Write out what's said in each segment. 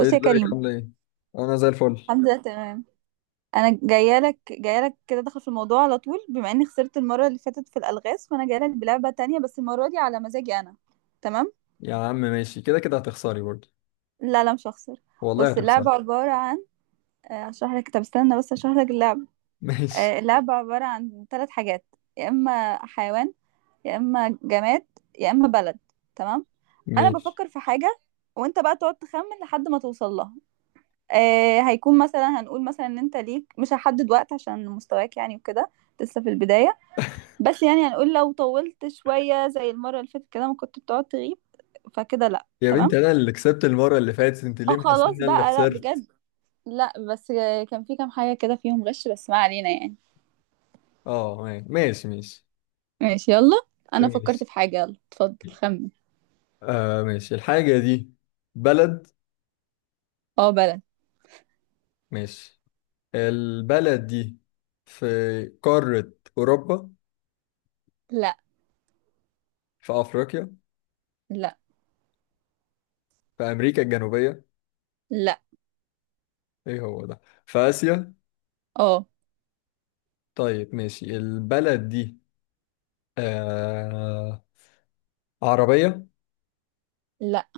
ايه، يا ازيك؟ كريم. عامله ايه؟ انا زي الفل. الحمد لله تمام. انا جايه لك كده، داخل في الموضوع على طول. بما اني خسرت المره اللي فاتت في الالغاز، فانا جايه لك بلعبه تانية، بس المره دي على مزاجي انا. تمام. يا عم ماشي، كده كده هتخسري برضه. لا لا مش هخسر. والله بص، هتخسري. اللعبه عباره عن هشرح لك. طب استنى بس هشرح لك اللعبه. ماشي، اللعبه عباره عن ثلاث حاجات. يا اما حيوان، يا اما جماد، يا اما بلد. تمام. انا ماشي. بفكر في حاجه، وانت بقى تقعد تخمن لحد ما توصل لها. هيكون مثلا، هنقول مثلا ان انت ليك، مش هحدد وقت عشان مستواك يعني، وكده لسه في البداية. بس يعني هنقول لو طولت شوية زي المرة اللي فاتت كده، ما كنت بتقعد تغيب. فكده لا، يا بنت، تمام. انا اللي كسبت المره اللي فاتت، انت ليه اه محسسه ان خلاص انا اللي بقى، لا خسرت؟ بجد. لا بس كان في كام حاجة كده فيهم غش، بس ما علينا يعني. اه ماشي، ماشي ماشي يلا. انا فكرت ماشي. في حاجة، يلا اتفضل خمن. ماشي. الحاجه دي بلد؟ اه بلد. ماشي. البلد دي في قاره اوروبا؟ لا. في افريقيا؟ لا في امريكا الجنوبيه؟ لا. ايه هو ده؟ في اسيا؟ اه. طيب ماشي. البلد دي آه عربيه؟ لا.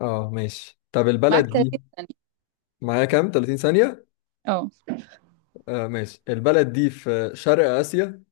اه ماشي. طب معاك البلد دي 30 ثانية. معايا كام، 30 ثانية؟ اه. ماشي. البلد دي في شرق آسيا؟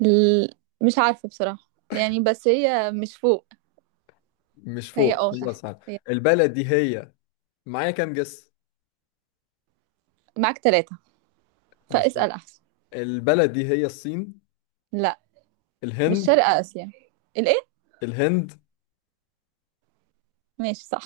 ل- مش عارفة بصراحة يعني، بس هي مش فوق. مش فهي فوق، اه تحت خلاص عارف. هي. البلد دي هي، معايا كام جس؟ معاك ثلاثة. ماشي فاسأل أحسن. البلد دي هي الصين؟ لا مش الهند؟ شرق آسيا. الإيه؟ الهند. ماشي صح.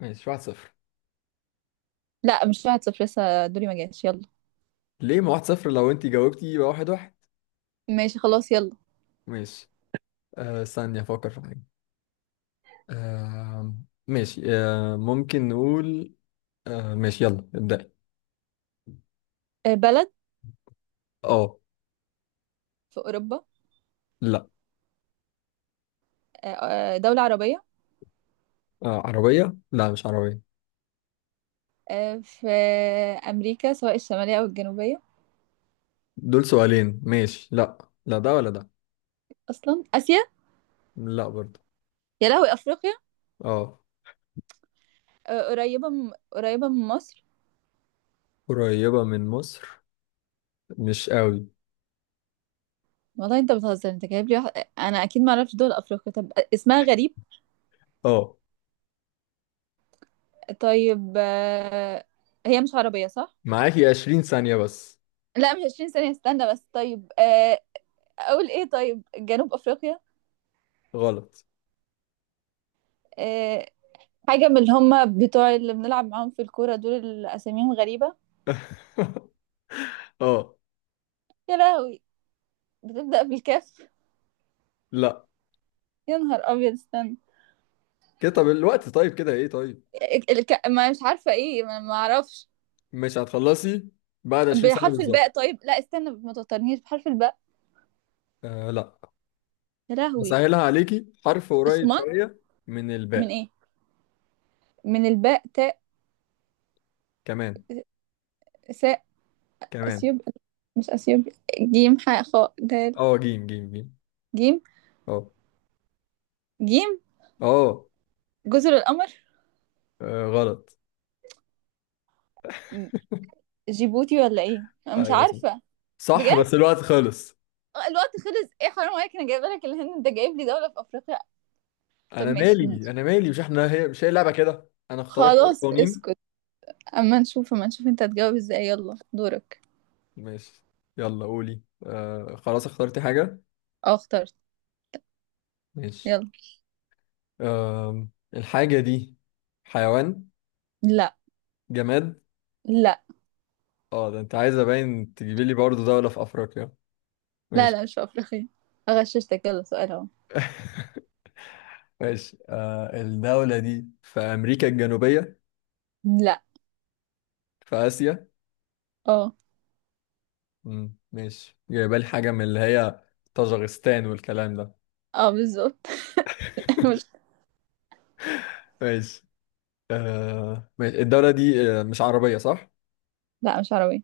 ماشي، 1-0. لا مش واحد صفر، لسه دوري ما جاش، يلا. ليه ما 1-0؟ لو انت جاوبتي يبقى 1-1. ماشي خلاص يلا. ماشي. ثانية افكر في حاجة. آه ماشي آه ممكن نقول ماشي، يلا ابدأي. بلد. اه. في أوروبا. لا. آه، دولة عربية. عربية؟ لا، مش عربية. في أمريكا، سواء الشمالية أو الجنوبية. دول سؤالين، ماشي. لا، لا ده ولا ده. أصلا آسيا. لا برضه. يا لهوي، أفريقيا. اه. قريبة من مصر. قريبة من مصر، مش قوي. والله أنت بتهزر، أنت جايب لي واحد. أنا أكيد ما أعرفش دول أفريقيا، طب اسمها غريب. اه. طيب هي مش عربية صح؟ معاكي 20 ثانية بس. لا مش 20 ثانية، استنى بس. طيب اقول ايه، طيب جنوب افريقيا. غلط. آه. حاجه من اللي هم بتوع اللي بنلعب معاهم في الكوره، دول اللي اساميهم غريبه. اه. يا لهوي. بتبدا بالكاف. لا يا نهار ابيض استنى. كده، طب الوقت، طيب كده ايه؟ طيب ما مش عارفه ايه، ما اعرفش. مش هتخلصي بعد 20 ثانية بحرف الباء. بالظبط. طيب لا استنى ما توترنيش. بحرف الباء. لا. يا لهوي. بسهلها عليكي، حرف قريب الصومال. شوية من من الباء. ايه؟ من الباء. تاء. كمان. ساء. كمان. اثيوب. مش اثيوب. جيم، حاء، خاء، دال. اه جيم، جيم، جيم. جيم اه. جيم اه. جزر القمر. غلط. جيبوتي ولا ايه، أنا مش ايوه صح. عارفه. صح بجد. بس الوقت خلص. الوقت خلص. ايه حرام عليك، انا جايبه لك الهند، انت جايب لي دوله في افريقيا. طب انا ماشي. مالي، انا مالي، مش احنا هي، مش هي لعبه كده انا اخترت اي خلاص قوانين. اسكت. اما نشوف انت هتجاوب ازاي. يلا دورك. ماشي، يلا قولي. خلاص اخترتي حاجه؟ اه اخترت. ماشي. يلا. آه الحاجه دي حيوان؟ لا. جماد؟ لا اه ده انت عايزه باين تجيبي لي برضه دوله في افريقيا. لا ماشي. لا مش في افريقيا. اغششتك، يلا سؤال اهو. ماشي. الدوله دي في امريكا الجنوبيه؟ لا. في اسيا؟ اه. ماشي، جايبه لي حاجه من اللي هي طاجغستان والكلام ده. اه بالظبط. مش. ماشي. ماشي، الدوله دي مش عربيه صح؟ لا مش عربية.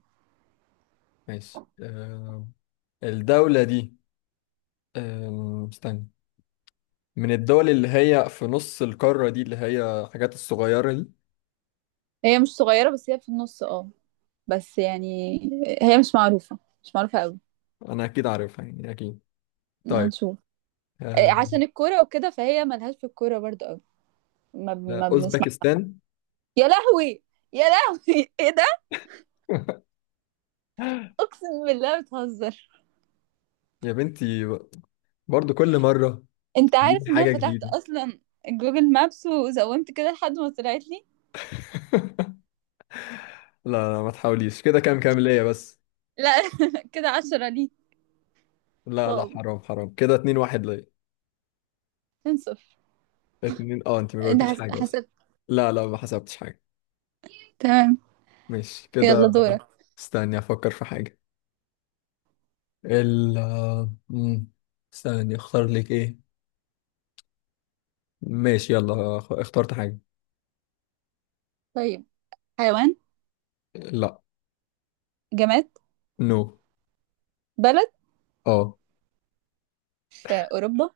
ماشي. الدولة دي استنى، من الدول اللي هي في نص القارة دي، اللي هي حاجات الصغيرة دي؟ هي مش صغيرة، بس هي في النص اه. بس يعني، هي مش معروفة، مش معروفة قوي. أنا أكيد عارفها يعني، أكيد. ما طيب نشوف. إيه، أم، عشان الكورة وكده، فهي ملهاش في الكورة برضه قوي. ما, لا، ما بنسمع. أوزبكستان. يا لهوي. يا لهوي. ايه ده. اقسم بالله بتهزر. يا بنتي، برضو كل مرة انت تجيب عارف ان انا حاجة فتحت جديدة. اصلا جوجل مابس، وزومت كده لحد ما طلعت لي. لا لا، ما تحاوليش كده، كام كام ليا بس؟ لا. كده عشرة لي. لا لا، واو. حرام حرام، كده 2-1 ليا. اتنين صفر. اتنين، اه انت ما انت جاوبتيش حاجة اصلا. حسبت. لا لا، ما حسبتش حاجة. تمام. ماشي كده. يلا دورك. استني افكر في حاجة. ال آه، مم. استني اختار لك ايه. ماشي يلا اخترت حاجة. طيب. حيوان. لا. جماد. نو. بلد. اه. في اوروبا.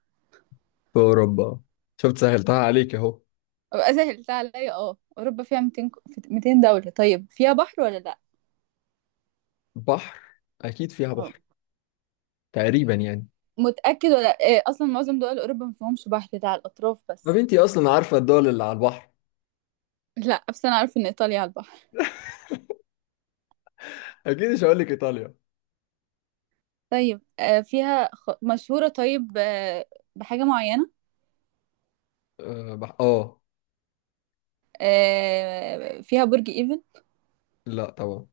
في اوروبا. شفت سهلتها عليك اهو. أبقى سهلت عليا اه، اوروبا فيها في 200 دولة. طيب فيها بحر ولا لا. بحر. اكيد فيها اه. بحر. تقريبا يعني. متأكد ولا إيه؟ اصلا معظم دول اوروبا ما فيهمش بحر، ده على الاطراف ما بس. بنتي اصلا عارفة الدول اللي على البحر. لا بس انا عارفه ان ايطاليا على البحر. اكيد مش هقول لك ايطاليا. طيب مشهورة. طيب بحاجة معينة. اه اه. فيها برج ايفل. لا طبعا.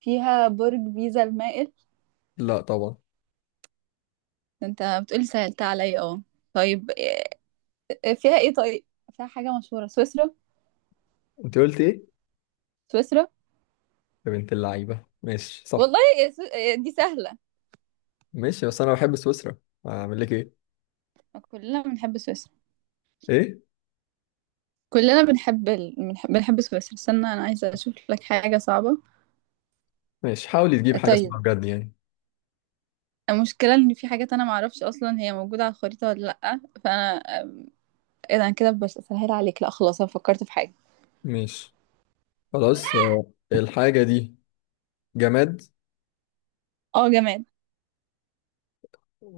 فيها برج بيزا المائل. لا طبعا. ده انت بتقولي سهلت عليا اه. طيب فيها ايه طيب. فيها حاجة مشهورة. سويسرا. انت قلت ايه؟ سويسرا. يا بنت اللعيبة ماشي صح. والله يا سو... آه، دي سهلة. ماشي، بس انا بحب سويسرا، اعمل لك ايه؟ كلنا بنحب سويسرا. ايه؟ كلنا بنحب ال... بنحب بنحب سويسرا. استنى، انا عايزة اشوف لك حاجة صعبة. ماشي، حاولي تجيب حاجة طيب. اسمها بجد يعني. المشكلة ان في حاجات انا معرفش اصلا هي موجودة على الخريطة ولا لأ، فانا ايه ده، انا كده بسهل عليك. لا خلاص انا فكرت في حاجة. ماشي خلاص. الحاجة دي جماد؟ اه جماد.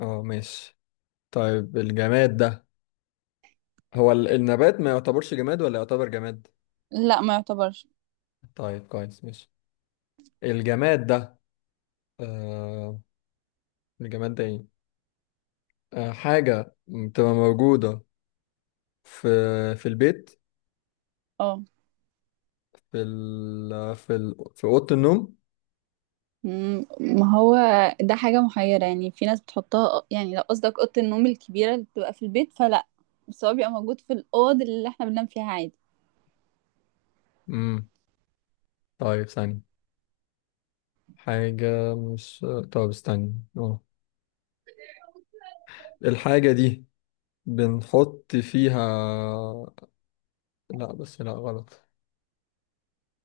اه ماشي. طيب الجماد ده، هو النبات ما يعتبرش جماد ولا يعتبر جماد؟ لا ما يعتبرش. طيب كويس ماشي. الجماد ده آه الجماد ده ايه؟ حاجة بتبقى موجودة في، في البيت، اه. في ال في ال في أوضة النوم؟ مم، ما هو ده حاجة محيرة يعني، في ناس بتحطها. يعني لو قصدك أوضة النوم الكبيرة اللي بتبقى في البيت فلا، بس هو بيبقى موجود في الأوض اللي احنا بننام فيها عادي. امم طيب ثانية. حاجة مش طب استنى اه الحاجة دي بنحط فيها، لا بس لا غلط.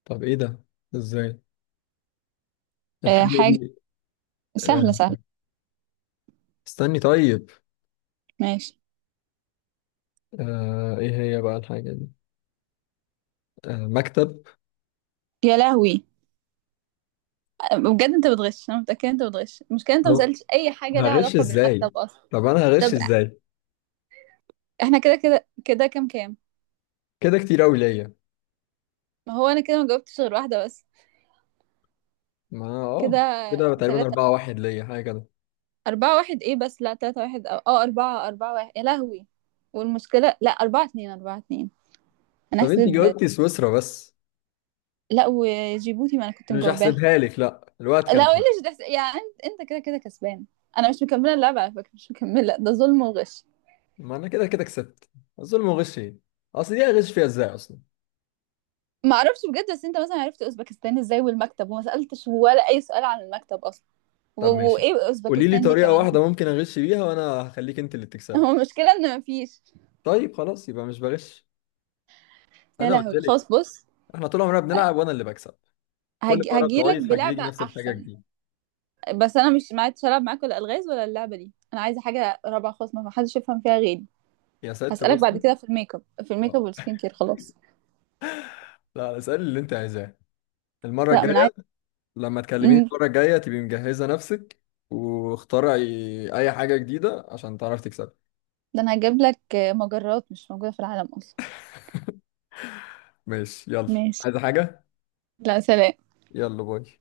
طب ايه ده؟ ازاي؟ أه الحاجة حاجة دي، آه، سهلة سهلة. استني طيب. ماشي. ايه هي بقى الحاجة دي؟ مكتب. يا لهوي. بجد انت بتغش، انا متأكدة انت بتغش. المشكلة انت ما طب سألتش أي حاجة لها هغش علاقة ازاي؟ بالمكتب أصلا. طب انا هغش طب ازاي؟ احنا كده كام كام. كده كتير قوي ليا. ما هو أنا كده ما جاوبتش غير واحدة بس. ما انا كده اه كده تقريبا تلاتة. 4-1 ليا، حاجة كده. أربعة واحد إيه بس، لا تلاتة واحد، أو أه أربعة، أربعة واحد يا لهوي. والمشكلة لا، أربعة اتنين، أربعة اتنين. أنا طب انت حسيت ب. جاوبتي سويسرا بس، لا وجيبوتي، ما أنا كنت اللي مش مجاوباها. هحسبها لك لا الوقت لا كان عدى. وليش ده يعني، أنت أنت كده كسبان. أنا مش مكملة اللعبة على فكرة، مش مكملة، ده ظلم وغش. ما انا كده كده كسبت. الظلم وغش ايه؟ اصل دي هغش فيها ازاي اصلا؟ ما أعرفش بجد، بس أنت مثلا عرفت أوزبكستان إزاي، والمكتب وما سألتش ولا أي سؤال عن المكتب أصلا. و... طب ماشي، وإيه قولي لي أوزبكستان دي طريقة كمان، احنا. واحدة ممكن اغش بيها وانا هخليك انت اللي تكسبي. هو المشكلة إن مفيش. طيب خلاص، يبقى مش بغش. يا انا قلت لهوي لك، خلاص بص. احنا طول عمرنا بنلعب وانا اللي بكسب. كل مرة هجيلك بتقعدي تحججي بلعبة نفس الحاجة أحسن. جديد. بس انا مش معايا العب معاك ولا الغاز ولا اللعبه دي، انا عايزه حاجه رابعه خالص ما حدش يفهم فيها غيري. يا ست هسالك بعد بصي. كده في الميك اب، في الميك اب آه. والسكين كير خلاص. لا اسألي اللي انت عايزاه المرة لا ما انا الجاية. عايزه. لما تكلميني مم. المرة الجاية تبقي مجهزة نفسك، واخترعي أي حاجة جديدة عشان تعرفي تكسبي. ده انا هجيب لك مجرات مش موجوده في العالم اصلا. ماشي يلا. ماشي. عايزة حاجة؟ لا سلام. يلا باي.